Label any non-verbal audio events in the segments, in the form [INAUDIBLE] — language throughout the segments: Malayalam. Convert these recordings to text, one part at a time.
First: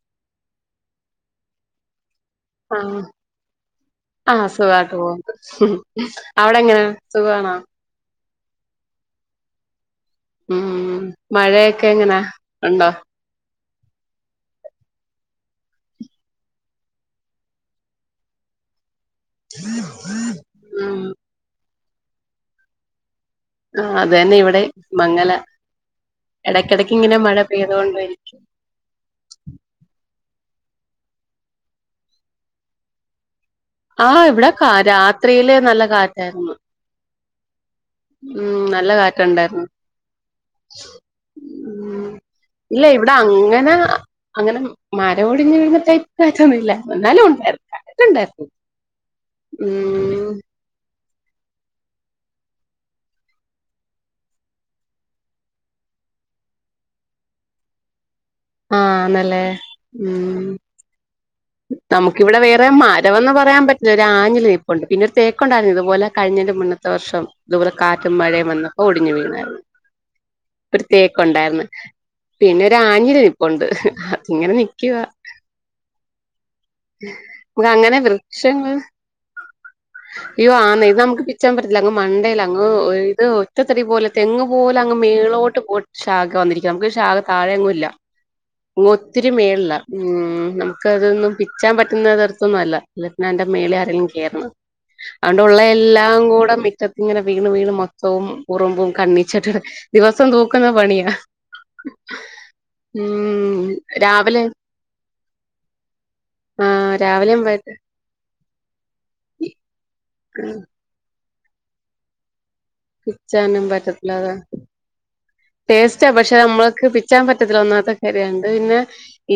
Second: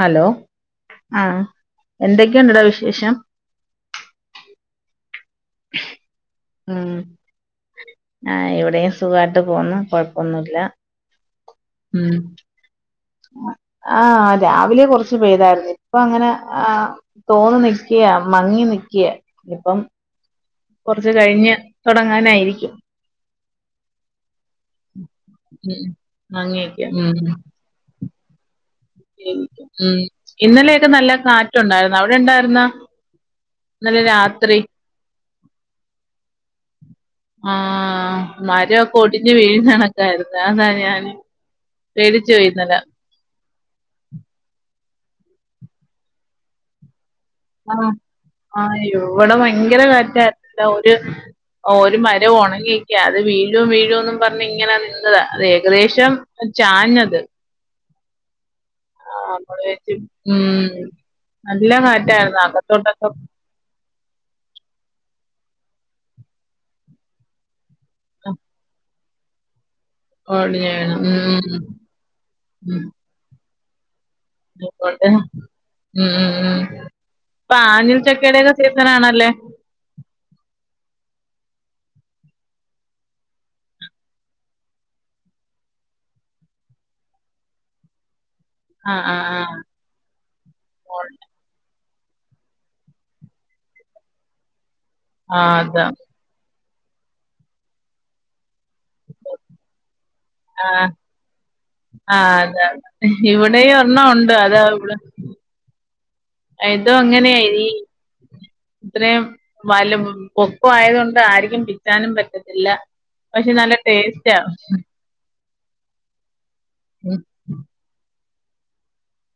ഹലോ ആഹ് എന്തൊക്കെ ഉണ്ടടാ വിശേഷം സ [UNINTELLIGIBLE] വാട്ടോ അവിടെ എങ്ങനെ സുഖാണോ ആ ഇവിടെയും സുഖായിട്ട് പോകുന്നു. കൊഴ ഉം മഴയൊക്കെ എങ്ങനാ, ഉണ്ടോ? ആ രാവിലെ കുറച്ച് പെയ്തായിരുന്നു. ഇപ്പൊ അങ്ങനെ ആ തോന്നുനിക്ക മങ്ങി നി ക്ക്യ, ഇപ്പം ഉം കുറച്ച് കഴിഞ്ഞ് തുടങ്ങാനായിരിക്കും. ആ അതന്നെ ഇവിടെ മങ്ങലാ. ഉം എടക്കിടക്കിങ്ങനെ മഴ പെയ്തൊണ്ട് [INAUDIBLE] മ് ഉം ഇന്നലെയൊക്കെ നല്ല കാറ്റുണ്ടായിരുന്നു. അവിടെ ഉണ്ടായിരുന്നോ? ഇന്നലെ ആഹ്, ഇവിടെ രാത്രി കാ രാത്രിയില് നല്ല കാറ്റായിരുന്നു. ആഹ്, ഉം നല്ല മരൊക്കെ ഒടിഞ്ഞ് കാറ്റുണ്ടായിരുന്നു വീഴുന്നതൊക്കെയായിരുന്നു. അതാ ഞാൻ പേടിച്ചു പോയി ഇന്നലെ ന്ന, അങ്ങനെ മര ഒടിഞ്ഞ് വീഴുന്ന ടൈപ് കാറ്റൊന്നുമില്ല എന്നാലും ഉണ്ടായിരുന്നു ആഹ്, കാറ്റുണ്ടായിരുന്നു ആ യ്യോ ഇവടെ ഭയങ്കര ഉം കറ്റായി [UNINTELLIGIBLE] ഓര് ഓരു മരം ഉണങ്ങിക്ക. അത് വീഴും വീഴുംന്ന് പറഞ്ഞിങ്ങനെ നിന്നതാ, അതെകദേശം ചാഞ്ഞത്. ആന്നല്ലേ [UNINTELLIGIBLE] ഉം ഹ്മ്മ് നമുക്കിവിടെ വേറെ മരമന്നു പറയാൻ പറ്റില്ല. ഒരാഞ്ഞില ഇപ്പുണ്ട്. പിന്നെ തേ കൊണ്ടായിരുന്നു, ഇത്‌പോലെ കഴിഞ്ഞതിന്റെ മുന്നെത്തെ വർഷം ദൂ കാറ്റും മഴയും വന്നപ്പോൾ ഒടിഞ്ഞ് വീണായിരുന്നു. ഓടിഞ്ഞ് ഒര് വീണ് ഉം തേക്കുണ്ടായ്ര്ന്ന്. പിന്നെ ഒരാഞ്ഞിലയും ഉണ്ട് ഹി ഹ ഐക്കോട്ടെ, ഹ്മ്മ് മുക്കങ്ങനെ വൃക്ഷങ്ങൾ, സീസൺ ആണല്ലേ യ്യോ ആന്നേ ഇത് നമുക്ക് ച്ചാൻപറ്റില്ല, അങ്ങ് മണ്ടേലഅങ്ങ് ഒറ്റത്തടി പോലെ തെങ്ങ് പോലങ്ങ് മേളോട്ട് പോ ശാഖ വന്നിരികാ. നമുക്കൊരു ശാഖ താഴെങ്ങുല്ല ആഹ് ആഹ് ഒത്തിരി ആഹ് മേള്ല, ഉം നമുക്കതൊന്ന് ച്ചാംപറ്റുന്ന തരത്തൊന്നും മല്ല. [UNINTELLIGIBLE] മേളെ ആരെങ്കിലും കേറണം. ആഹ് അതാ അതോണ്ട്ഉള്ളെല്ലാകൂടെ റ്റത്തിങ്ങനെ വീണ് വീണ് മൊത്തവും ഉറുമ്പും കണ്ണിച്ചട്ടകൾ ആഹ്, ആഹ് അതാ ഉം ഇവിടെയും ഒരെണ്ണം ഉണ്ട് രാവിലെ അതാ ഇവിടെ ആഹ് ഇതും രാവിലെയും അങ്ങനെയ്നീ പറ്റ ഇത്രേം വല് പൊക്കൊവായത്കൊണ്ടാ [UNINTELLIGIBLE] പറ്റ ഇല്ല പക്ഷെ പിച്ചാനും നല്ല പറ്റത്തില്ല അതാ ടേസ്റ്റാ. ടേസ്റ്റാ പക്ഷെ നമ്മള് ക്ക് പിച്ചാൻ പറ്റത്തില്ല ഒന്നാത്തെ കാര്യ അ പിന്നെ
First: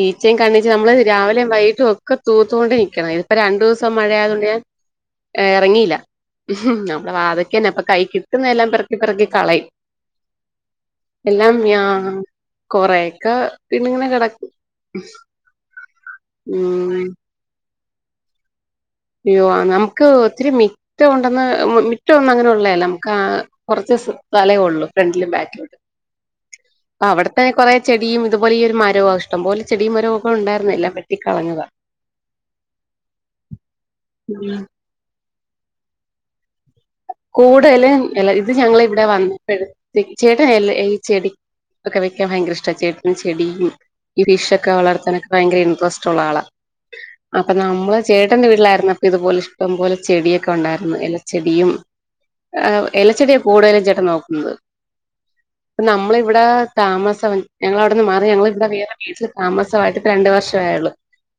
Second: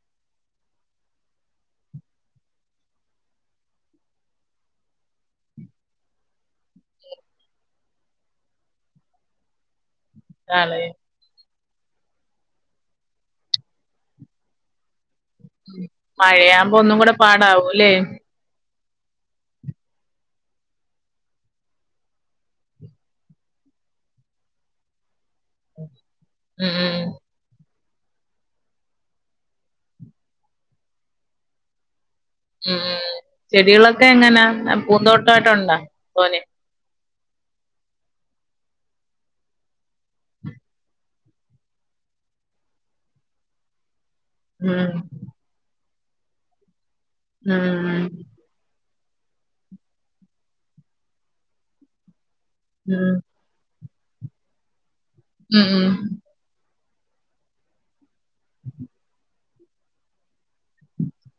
ഈച്ചേം കണ്ണിച്ചേ നമ്മള് രാവിലെയും വൈകിട്ടും ഒക്കെ തൂത്തോണ്ട് നിക്കണം ഇതിപ്പോ രണ്ടു ദിവസം മഴയായതു കൊണ്ട് ഞാൻ എറങ്ങിയില്ല നമ്മളെ വാതുക്കെ തന്നെ അപ്പ കൈ കി കിട്ടുന്ന എല്ലാം പെർക്കി പെർക്കി കളയും. ആല്ലേ. എല്ലാം യാ കൊറേക്കെ പിന്നങ്ങനെ കെടക്കും. മഴയാമ്പോ ഒന്നും കൂടെ പാടാവൂല്ലേ? ഉം അയ്യോ നമുക്ക് ഒത്തിരി മിറ്റവൊണ്ടന്ന് മ് മിറ്റവൊന്നും അങ്ങനെ ഒള്ളയല്ല നമുക്ക് കൊറച്ച് സ്ഥലേ ഒള്ളൂ ഫ്രണ്ടിലും ബാക്കിലോട്ട്. ഉം ആഹ് അവിടെത്തെ കൊറെ ചെടിയും ഇതുപോലെ ഈ ഒരു മരോവാ ഇഷ്ട്ടം പോലെ ചെടിയും മരവൊക്കെ ഒണ്ടായിരുന്നു എല്ലാം വെട്ടിക്കളഞ്ഞതാ. ഉം ഉം ചെടി ടികളൊക്കെ എങ്ങനാ ഉം. പൂന്തോട്ട് ട്ടായിട്ടൊണ്ടോ തോനെ കൂടുതലും എല ഇത് ഞങ്ങളിവിടെ വന്നപ്പഴേ ചേട്ടന് എല ഈ ചെടി ഒക്കെ വെക്കാൻ ഭയങ്കര ഇഷ്ട്ടാ ചേട്ടന് ചെടിയും ഈ ഫിഷൊക്കെ ഉം വളർത്താനൊക്കെ ഭയങ്കര ഇൻട്രസ്റ്റ കൊള്ളാം ള അപ്പൊ ഉം നമ്മള് ചേട്ടന്റെ വീട്ടിലായിര്ന്നപ് ഇതുപോലെ ഇഷ്ട്ടം പോലെ ചെടിയൊക്കെ ഉണ്ടായിരുന്നു എലച്ചെടിയും ഹാ ഉം എലച്ചെടിയാ കൂട്തലും നോക്കുന്നത് ഉം ഉം നമ്മള് ഇവ്ടെ താമസം ഞങ്ങളവിടന്ന് മാ ഞങ്ങളിവ്ടെ വേറേ വീട് താമസമായിട്ട് രണ്ടു വർഷം ആയുള്ളു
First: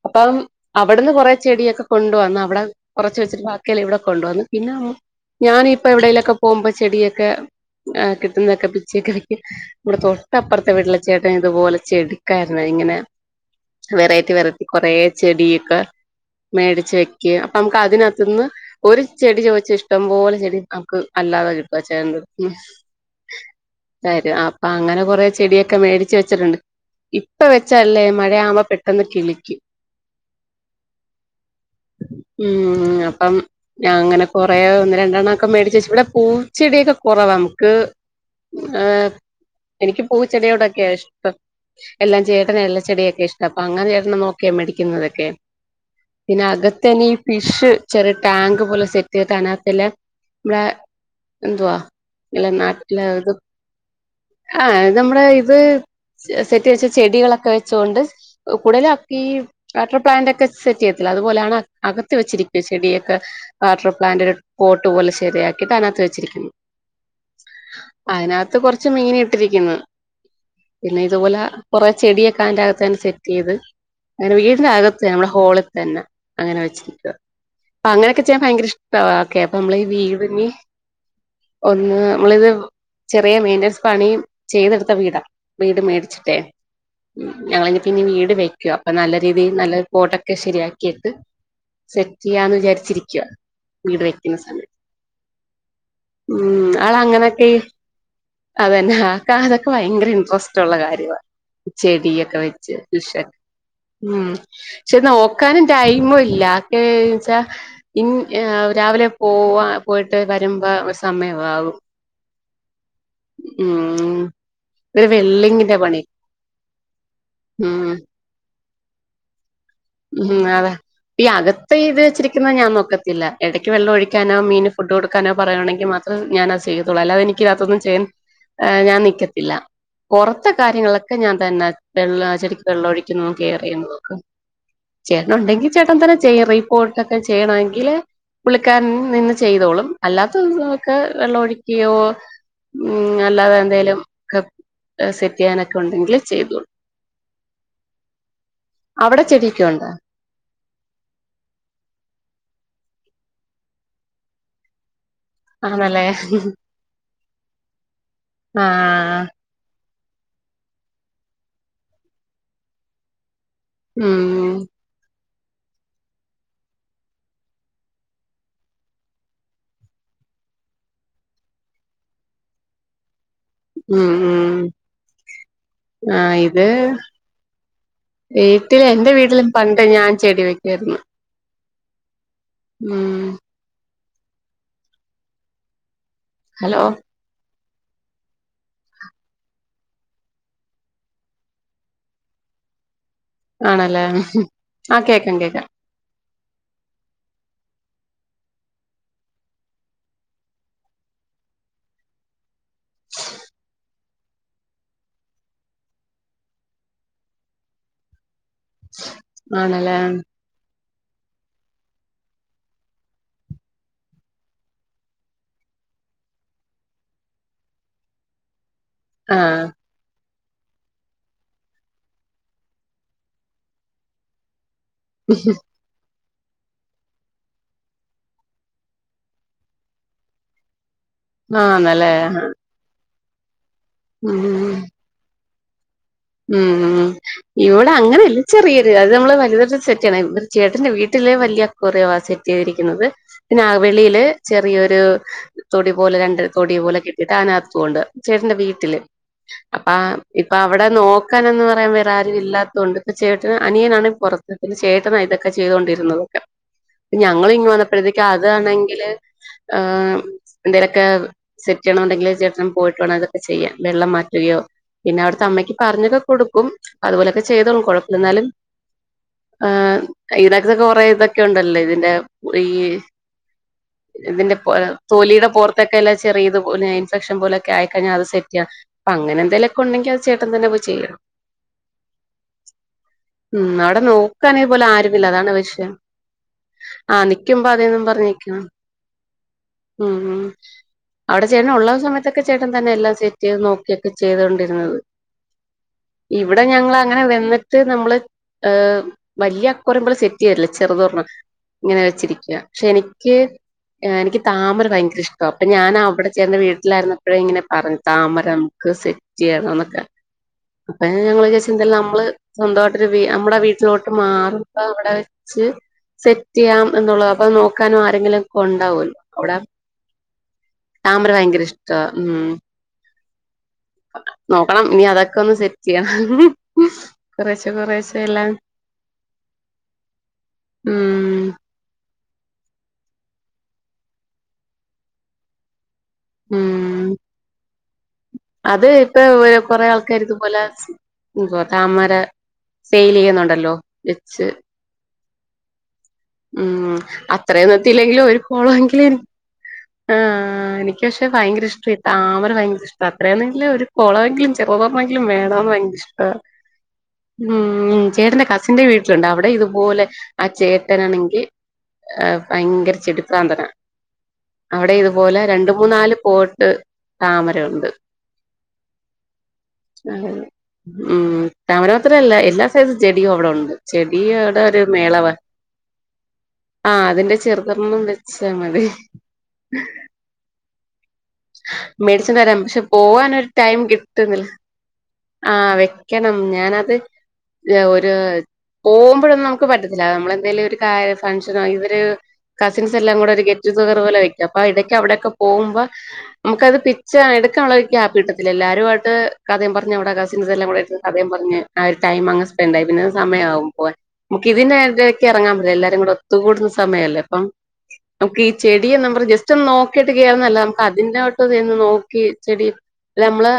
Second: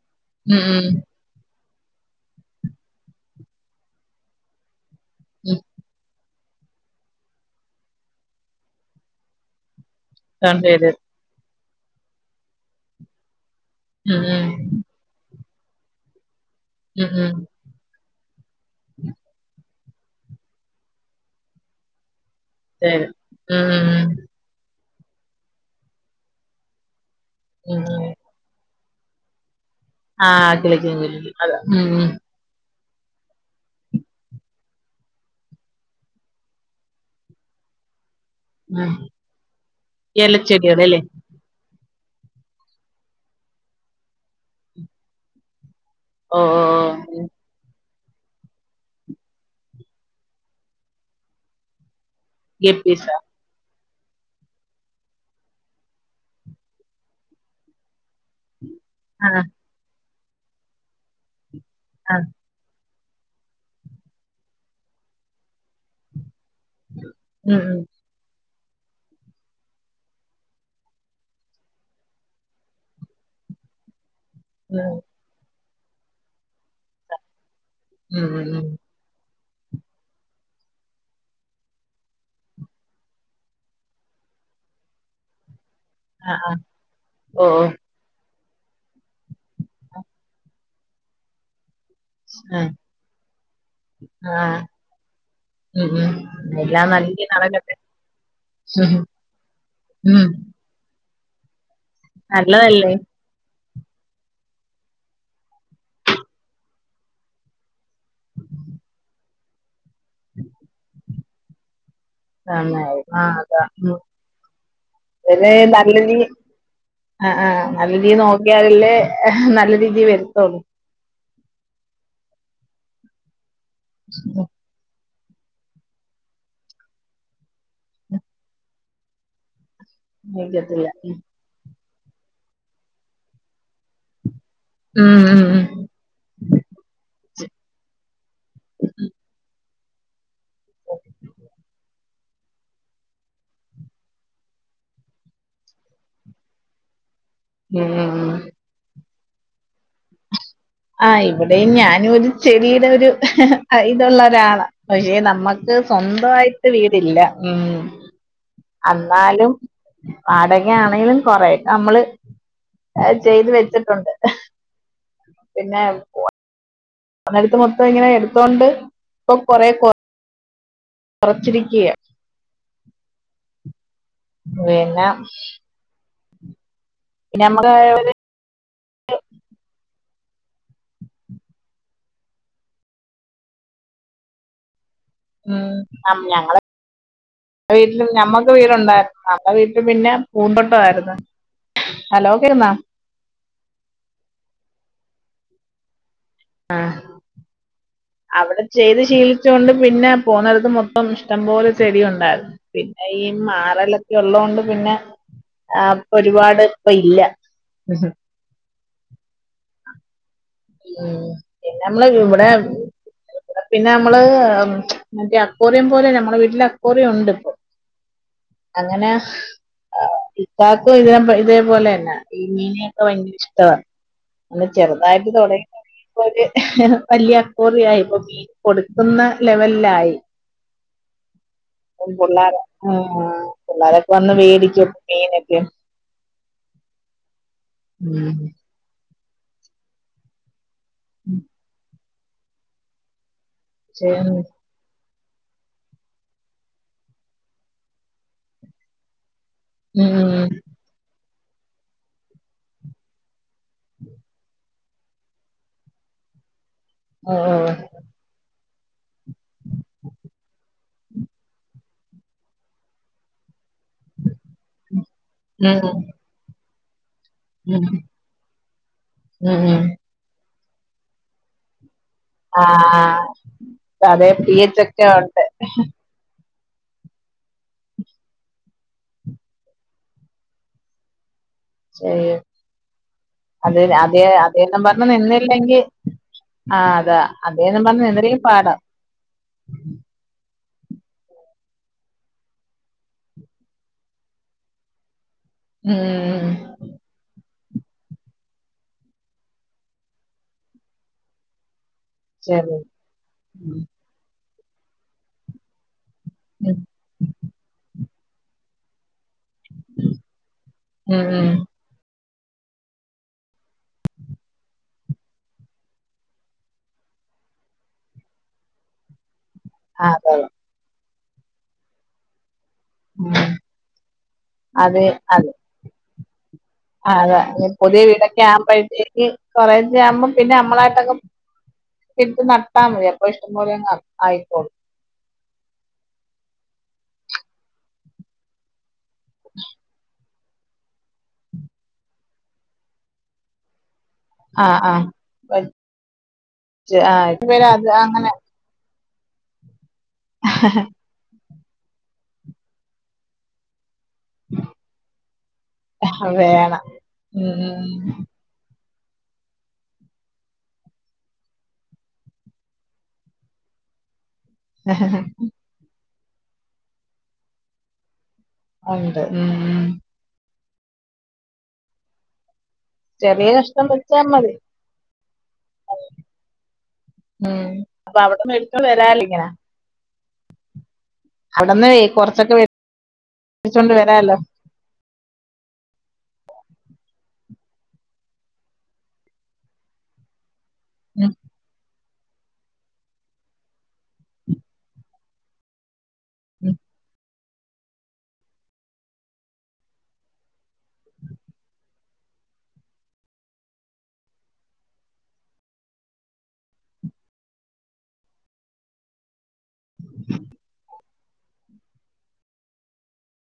അപ്പം ഉം ഉം അവിടുന്ന് കൊറെ ചെടിയൊക്കെ കൊണ്ട് വന്നു അവിടെ കൊറച്ച് വെച്ചിട്ട് ബാക്കിയെല്ലാം ഇവിടെ കൊണ്ട് വന്നു. പിന്നെ ന ഉം ഞാൻ ഇപ്പൊ എവടെയിലൊക്കെ പോമ്പ ചെടിയെക്കെ ഏഹ് കിട്ട്ന്നക്കെ പിച്ചി കഴിക്കി ഇവിടെ സൗണ്ട് തൊട്ടപ്പുറത്തെ ചെയ്ത് വീട്ട്ലെ ചേട്ടൻ ഇതുപോലെ ചെടുക്കാരുന്നു ഇങ്ങനെ ഉം വെറൈറ്റി ഉം വെറൈറ്റി കൊറേ ചെടി ക്കെ മേടിച്ച് ഉം ഉം വയ്ക്ക് അപ്പം നമുക്ക് അതിനക തിന്ന് ഒരു ചെടി ചോയിച്ചേ ഇഷ് ഇഷ്ടംപോലെ ചെടി നമക്ക് അല്ലാതെ കിട്ടും അച്ചായന്റെ ഉം ശരി ഉം ഉം തരും അപ്പങ്ങനെ കുറെ ചെടിയൊക്കെ മേടിച്ച് വെച്ചിട്ടുണ്ട് ഇ പ്പവെച്ചഅല്ലേ മഴ ആവുംമ്പ പെ ട്ടെന്ന് കിളിക്കി ആഹ് കിളിക്കും കിളിക്കും അതെ ഉം. ഉം അപ്പം ഞാങ്ങനെ കൊ കുറേ ഒന്ന് രണ്ടെണ്ണം ഒക്കെ മേടിച്ച് വെച്ച് ഇവടെ പൂച്ചെടിയൊക്കെ കൊറവ നമുക്ക് ഉം ഏഹ് എനിക്ക് പൂ ചെട്യോടെക്കെയാ ഇലച്ചെടികളല്ലേ ഇഷ്ടം എല്ലാം ചേട്ടനാ എല്ലാചെടിയൊക്കെ ഇഷ്ടം. അപ്പൊ അങ്ങനെയിരുന്നു നോക്കിയാ മേടിക്കുന്നതൊക്കെ. ഓ പിന്നെ ഓ അകത്തെനീ ഓ ഫിഷ് ചെറിയ ടാങ്ക് പോലെ സെ കുട്ടികൾ അനാസ്ത്തല്ല നമ്മടെ എന്തുവാ ഇല്ല ഗപ്പീസോ നാട്ടിലേതു ആഹ് നമ്മ്ടെ ഇത് സെറ്റ് വെച്ച ചെടികളൊക്കെ വെച്ചോണ്ട് ഉടലക്കീ ആഹ് അ ട്രി പ്ലാന്റൊക്കെ സെറ്റ് ചെയ്യല്ല അതുപോലെയാണ് അകത്ത് ആഹ് വെിരിക്കയ ചെടിയെ ആ പ്ലാന്റ് ഒരു ഫ പോട്ട് പോലെ ശരിയാക്കിട്ട് അതിനകത്ത് വെച്ചിരിക്കുന്നു ഉം ഉ അത്ത് കുറച്ച് മീൻ ഇട്ടിരിക്കുന്നു പിന്നെ ഇതുപോലെ കൊറ ചെടൊക്കെ അതിന്റെ അകത്താണ് സെറ്റ് ചെയ്ത് അങ്ങനെ വീടിന്റെ ഉം അകത്ത് നമ്മെ ഹോള തന്നെ അങ്ങനെ വെച്ചിരിക്കുവ അങ്ങനൊക്കെ ഉം ഉം ചെയാ ഉം ഭയങ്ക ഉം ഇം ഓക്കെ അപ്പ നമ്മളീഈ വീടി ഒന്ന് നമ്മളിത് ചെറിയ മെയിന്റനൻസ് പണിയും ചെയ്തെടുത്ത വീടാ വീട് ആഹ് മേടിച്ചിട്ടേയ് ആഹ് ഓ ഓ ഞങ്ങള് ഇനി പിന്നെ വീട് വെക് ക്ക് അപ്പ നല്ല രീതിയിൽ നല്ല പോട്ടൊക്കെ ശരിയാക് ക്കിയിട്ട് സെറ്റ് ചെയ്യാന്ന് ആഹ് വിചാരിച്ചിരിക്കുവാ. വീട് വെക്കുന്ന ആഹ് സ്ഥലം ഉം എല്ലാം നല്ലോം ആളങ്ങനൊക്കെ നടക്കട്ടെ അത് ഉം തന്നെ ആക്കാതൊക്കെ ഭയങ്കര ഉം ഇൻട്രസ്റ്റുള്ളകാ [UNINTELLIGIBLE] ചെടിയൊക്കെവെച്ച് നല്ലതല്ലേ ബുഷ് ഉം ച്ചെനോക്കാനും ടൈമുല്ല ആക്ക് ച്ചാ ഇൻ അഹ് രാവിലെ പോവും ആ പോയിട്ട് വരുമ്പോ സമയവാവും ആന്നേ അഹ് അതാ മ് ഒരു വെൽഡിങ്ങിന്റെ പണി [UNINTELLIGIBLE] ആ ആ ഉം നല്ലരീ നോക്കിയാൽ ല്ല് [UNINTELLIGIBLE] ഉം അതെ ഈ അകത്തെ ഇത് വെച്ചിരിക്കുന്നെ ഞാൻ നോക്ക ത്തില്ല ഇടയ്ക്ക് വെള്ള ഒഴിക്കാനോ മീന് ഫുഡ് കൊടു- ക്കാനോ പറയുകയാണെങ്കിമാത്രേ ഞാൻ അത് ചെയ്യത്തൊള്ളൂ അല്ലാതെ എനിക്കിതിനകത്തൊന്നും ചെയ്യാൻ ഏഹ് ഞാൻ നിക്കത്തില്ല പുറത്തെ നിക്കത്തില്ല കാര്യങ്ങളൊക്കെ ഞാൻ തന്നാ - വെള്ള ചെടിക്ക് വെള്ളൊഴിക്കുന്നും കെയറെയ്യുന്നതും ഒക്കെ ഉം ഉം ഉം ചേട്ടനുണ്ടെങ്കി ചേട്ടൻ തന്നെ ചെയ്യും റീപ്പോട്ടൊക്കെ ചെയ്യണമെങ്കില് പുള്ളിക്കാരൻ നിന്ന് ചെയ്തോളും അല്ല ത്തതൊക്കെ വെള്ളം ഒഴിക്കയോ ഉം അല്ലാതെ എന്തേലും ക്കെ സെറ്റ് ചെയ്യാനൊക്കെ ഉണ്ടെങ്കിൽ ചെയ്തോളും മ്മ് മ് ഹ്മ് അവടെ ചെടിയൊക്കെയുണ്ടോ ആ ഇവിടെയും ഞാനും ഒരു ചെടിടെ ഒരു ഹ ഹ ഇതൊള്ള ഒരാളാ പക്ഷെ നമ്മുക്ക് ആണല്ലേ സ്വന്ത വായിട്ട് വീടില്ല മ്മ് ആഹ് അന്നാലും വാടക ആണേലും കൊറേ യൊക്കെ നമ്മള് ചെയ്തുവെച്ചിട്ടുണ്ട് അഹ് ഉം പിന്നെ [UNINTELLIGIBLE] മൊത്തം ഇങ്ങനെ എടുത്തോണ്ട് ഇപ്പൊ കൊറെ കൊ- റച്ചിരിക്കിയാ ഉം പിന്നെ ആ ഇത് പിന്നെ നമ്മക്ക് ഒരു വീട്ടിൽ എന്റെ വീട്ടിലും പണ്ട് ഞാൻ ചെടി വെക്കു ആയിരുന്നു ഉം ഉം ആ ഞങ്ങൾ ഹലോ വീട്ടില് ഞമ്മക്ക് വീടുണ്ടായിരുന്നു നമ്മുടെ വീട്ടിൽ പിന്നെ പൂന്തോട്ട ആയിരുന്നു ഹലോ കേക്കുന്ന ആണല്ലേ ആ കേക്കാം കേക്കാം ആഹ് അവിടെ ചെയ്ത് ശീലിച്ചൊണ്ട് പിന്നെ പോന്നടത്ത് മൊത്തം ഇഷ്ടംപോലെ ചെടി ഉണ്ടായിരുന്നു പിന്നെ ഈ മാറല ഉള്ളത് കൊണ്ട് പിന്നെ ആപ്പ് ഒരുപാട് ഇപ്പൊ ഇല്ല ആണല്ലേ ഉം പിന്നെ നമ്മള് ഇവിടെ പിന്നെ നമ്മള് മറ്റേ അക്കോറിയം പോലെ നമ്മടെ വീട്ടില അക്കോറിയം ഉണ്ട് ഇപ്പൊ അങ്ങനെ ആഹ് കാക്കു ഇതെ ഇതേപോലെ യെന്നാ ഈ മീനിനെയൊക്കെ ഭയങ്കര ഇഷ്ടവാ [UNINTELLIGIBLE] തൊട ഒര് വല്ലിയ അക്കോറിയായി ഇപ്പം മീൻ കൊട്ക്കുന്ന ലെവലായി ആഹ് നല്ല പിള്ളേരൊക്കെ വന്ന് മേടിക്കും മീന് ഉം ഇവിടെ ഉം അങ്ങനല്ല ചെറിയൊരു ഇത് നമ്മള് [UNINTELLIGIBLE] ചേട്ടന്റെ വീട്ടില് വലിയ അക്വാറിയമാ സെറ്റ് ചെയ്തിരിക്കുന്നത് പിന്നെ ആ പക്ഷേ വെളിയില് ചെറിയൊരു തൊടി പോലെ രണ്ട് തൊടി പോലെ കെട്ടിയിട്ട് അതിനകത്ത് കൊണ്ട് ചേട്ടന്റെ വീട്ടില് അപ്പ ഉം ഇപ്പ അവിടെ നോക്കാനന്ന് പറയാൻ വേറെ ആരും ഇല്ലാത്തൊണ്ട് ഇപ്പം ചേട്ട- അനിയനാണ് പുറത്ത് ഇതി ചേട്ടന ഇതൊക്കെ ചെയ്തൊണ്ടിരുന്നതൊക്കെ ഓ ഞങ്ങള് ഓ ഇങ്ങു വന്നപ്പോഴത്തേക്ക് അതാണെങ്ക എന്തേലൊക്കെ സെറ്റ് ചെയ്യണ ഉണ്ടെങ്കിൽ ചേട്ടൻ പോയിട്ട് വേണം അതൊക്കെ ചെയ്യാൻ വെള്ളം മാറ്റുകയോ പിന്നെ അവിടുത്തെ അമ്മയ്ക്ക് ഉം പറഞ്ഞൊതൊക്കെ കൊടുക്കും അതുപോലൊക്കെ ചെയ്തോളൂ ഉം കുഴപ്പഎന്നാലും ഉം ഉം ഇത അത് കൊറേ ഇതൊക്കെ ഉണ്ടല്ലോ ഇതിന്റെ ഈ ആഹ് അതെ പി ഇതിന്റെ പൊ എച്ച് ഒക്കെ ഉണ്ട് തൊലിയുടെ പോറത്തൊക്കെ എല്ലാം [UNINTELLIGIBLE] ഇൻഫെക്ഷൻ പോലൊക്കെ ആയിക്കഴിഞ്ഞാ അത് സെറ്റെയ്യ അങ്ങനെന്തേലൊക്കെ ഉണ്ടെങ്കിൽ അത് പ്പം തന്നെ പോയി ചെയ്യണം ശരി ഉം അതെല്ലേ അവിടെ അതെ നോക്കാൻ അതെന്നും ഇതുപോലെ പറഞ്ഞ് ആരുമില്ല അതാണ് നിന്നില്ലെങ്കിൽ വിഷയം ആ അതാ ആഹ് നിക്കുമ്പോ അതേന്നും പറഞ്ഞ് നിന്നില്ലെങ്കിൽ പറഞ്ഞിരിക്കണം പാടാ ഉം ഉം അവിടെ ചേട്ടൻ ഉള്ള സമയത്തൊക്കെ ചേട്ടൻ തന്നെ എല്ലാം സെറ്റ് ചെയ്ത് നോക്കിയൊക്കെ ചെയ്തോണ്ടിരുന്നത് ഉം ഇവിടെ ഞങ്ങള് അങ്ങനെ വന്നിട്ട് ട്ട് നമ്മള് ഹ് വല്യ അക്വാറിയം പോലെ സെറ്റ് ചെയ്യല്ല ചെറുതൊരണ്ണം ഇങ്ങനെ വെച്ചിരിക്കുക ശരി പക്ഷെ എനിക്ക് ഉം എനിക്ക് താമര ഭയങ്കര ഇഷ്ടമാണ് അപ്പൊ ഞാനവിടെ താ ചേട്ടൻന്റെ വീട്ടിലായിരുന്നപ്പോഴേ ഇങ്ങനെ പറഞ്ഞു താമര നമ്ക്ക് സെ ചെയ്യണന്നൊക്കെ അപ്പൊ ഉം ഞങ്ങൾ ഉം വിചാരിച്ചു തെല്ലാം നമ്മള് സ്വന്തമായിട്ടരു നമ്മടെ വീട്ടിലോട്ട് മാറുമ്പ അവിടെ വെച്ച് സെറ്റ് ചെയ്യാം എന്നുള്ളത് അപ്പത് നോക്കാനും ആരെങ്കിലും ഒക്കെ ഉണ്ടാവുമല്ലോ അവിടെ ആഹ് [UNINTELLIGIBLE] താമര ഭയങ്കര ഇഷ്ടാ ഉ ഉം നോക്കണം ഇനി അതൊക്കെ ഒന്ന് സെറ്റ് ചെയ്യണം മ്മ്ഹ് ആ തേ പുതിയ വീടൊക്കെ ആവുമ്പോഴത്തേക്ക് കൊറെേശ്ശെ ആവുമ്പോ പിന്നെ നമ്മളായിട്ടങ്ങ് ഉം ഇട്ട് നട്ടാൽ മതി അപ്പൊ ഇഷ്ടംപോലെ ആയിക്കോളും ഉം അത് പ്പോ ഇവെ കുറെ ആൾക്കാർക്കും തുപോലെ ന്തുവ താമര സെയിൽ ചെയ്യുന്നുണ്ടല്ലോ വെച്ച് ആഹ് ആഹ് വ ഉം അത്രയും അത് നിത്തിയില്ലെങ്കിലും അങ്ങനെ ഒരു പോളെങ്കിലും ആ എനിക്ക് പക്ഷെ ഭയങ്കര ഇഷ് ടാ താമര ഭയങ്കര ഇഷ്ടാ അത്രയണെങ്കിലേ ഒരു കൊളമെങ്കിലും ചെറുതൊരണ്ണമെങ്കിലും വേണന്ന് ഭയങ്കര ഇഷ്ടാ വേണം ഉം ചേട്ടന്റെ കസിന്റെ വീട്ട ണ്ടു അവിടെ ഇതുപോലെ ആ ചേ ട്ടനാണെങ്കിൽ ഭയങ്കര ചെടിപ്രാന്തനാ അവിടെ ഇതുപോലെ രണ്ട മൂന്ന നാല പോട്ട് താമരുണ്ട് ഉണ്ട് ഉം ഉം താമരത്രല്ല എല്ലാ അതത് ചെടിയും അവിടെ ചെറിയ ഉണ്ട് കഷ്ണം വെച്ചാ മതി ചെടിയടെ ഒരു മേളവ ആഹ അതിന്റെ ഉം ചെറുതന്ന അപ്പൊ അവിടെ വെച്ചാ മതി മേടിച്ചോണ്ട് വരാല്ലോ ഇങ്ങനെ അവിടന്ന് മേടിച്ച കൊറച്ചൊക്കെ വരാം പക്ഷെ പോവാൻ ഒരു ടൈം മേടിച്ചോണ്ട് വരാല്ലോ കിട്ടുന്നില്ല ആഹ വെക്കണം ഞാനത് ഒരു പോകുമ്പോഴൊന്നും നമുക്ക് പറ്റത്തില്ല നമ്മളെന്തെലും കാര്യ ഫംഗ്ഷൻ ഇവരെ കസിൻസ് എല്ലാം കൂടെ ഒരു ഗെറ്റതർ പോലെ വയ്ക്കും അപ്പൊ ഇടക്കക്ക് അവിടെയൊക്കെ പോകുമ്പോ ഉം നമുക്കത് പിച്ച എ [INAUDIBLE] ആപ്പിട്ടത്തില്ല എല്ലരുുംമായിട്ട് കഥം പറഞ്ഞവിടെ കസിൻസ്ല്ലാം ക് കഥയുംം പറഞ് ആ ഒരു ടൈം അങ് സ്പെൻറ് ആയി പിന്നെ സമയമാവും പോവാ നമു ഇതിന്റെൊക്കെ ഇറങ്ങാ അ എല്ലാരും കൂടെ ഒത്തുകൂടുന്ന സമയല്ലേ അപ്പ നമുക്ക് ഈ ചെടിയ നമ്മ ജസ്റ്റ് ഒ നോ ട്ടുകായിുന്നല്ല നമക്ക് അതിന്റെ എന്ന് നോക്കി ചെടി നമ്മള്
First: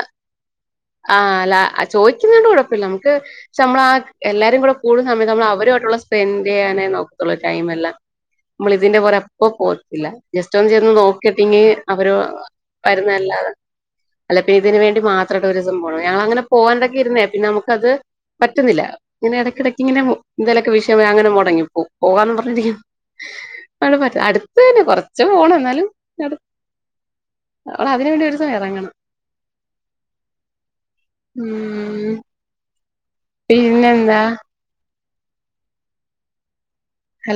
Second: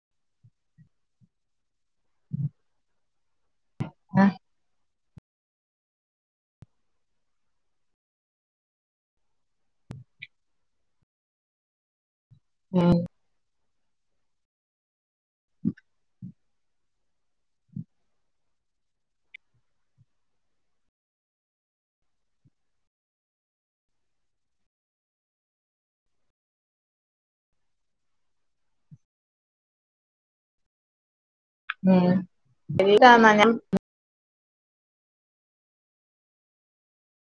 ആല്ല ചോദിക്കുന്നുണ്ട കുഴപ്പില്ല നമുക്ക് നമ്മള ആ എല്ലാരും കൂ കൂടുന്ന സമയ നമ്മ അവരുമായിട്ടുള്ള സ്പെൻറ് ചെയ്യാനേ നോ ടൈമല്ല നമ്മള ഇതിന്റെ പോറ അപ്പോ പോത്തില്ല ജസ്റ്റ് ഒന്ന ചേന്ന് നോക്കിട്ടെങ്കി അവര് ഉം വരുന്നല്ല അല്ല പിന്നെ ഇതിനന് വേണ്ടി മാത്രം ഒരു ദിവസം പോണം ഞങ്ങ അങ്ങനെ പോകാാനടക്കെ ഇരുന്നേ പിന്നെ നമുക്ക് അത് പറ്റുന്നില്ല ഇങ്ങനെ ഇടയ്ക്കിടക്ക് ഇങ്ങനെ എന്തെലൊക്കെ വിഷയം അങ്ങനെ മുടങ്ങിപ്പോ പോകന്ന് പറഞ്ഞിരിക്ക അവിടെ പറ്റ അടുത്ത തന്നെ കൊറച്ച പോണം എന്നാലും അതിന വേണ്ടി ഒരു സമയം ഇറങ്ങണം ഉം [INAUDIBLE] പിന്നെന്താ ഹലോ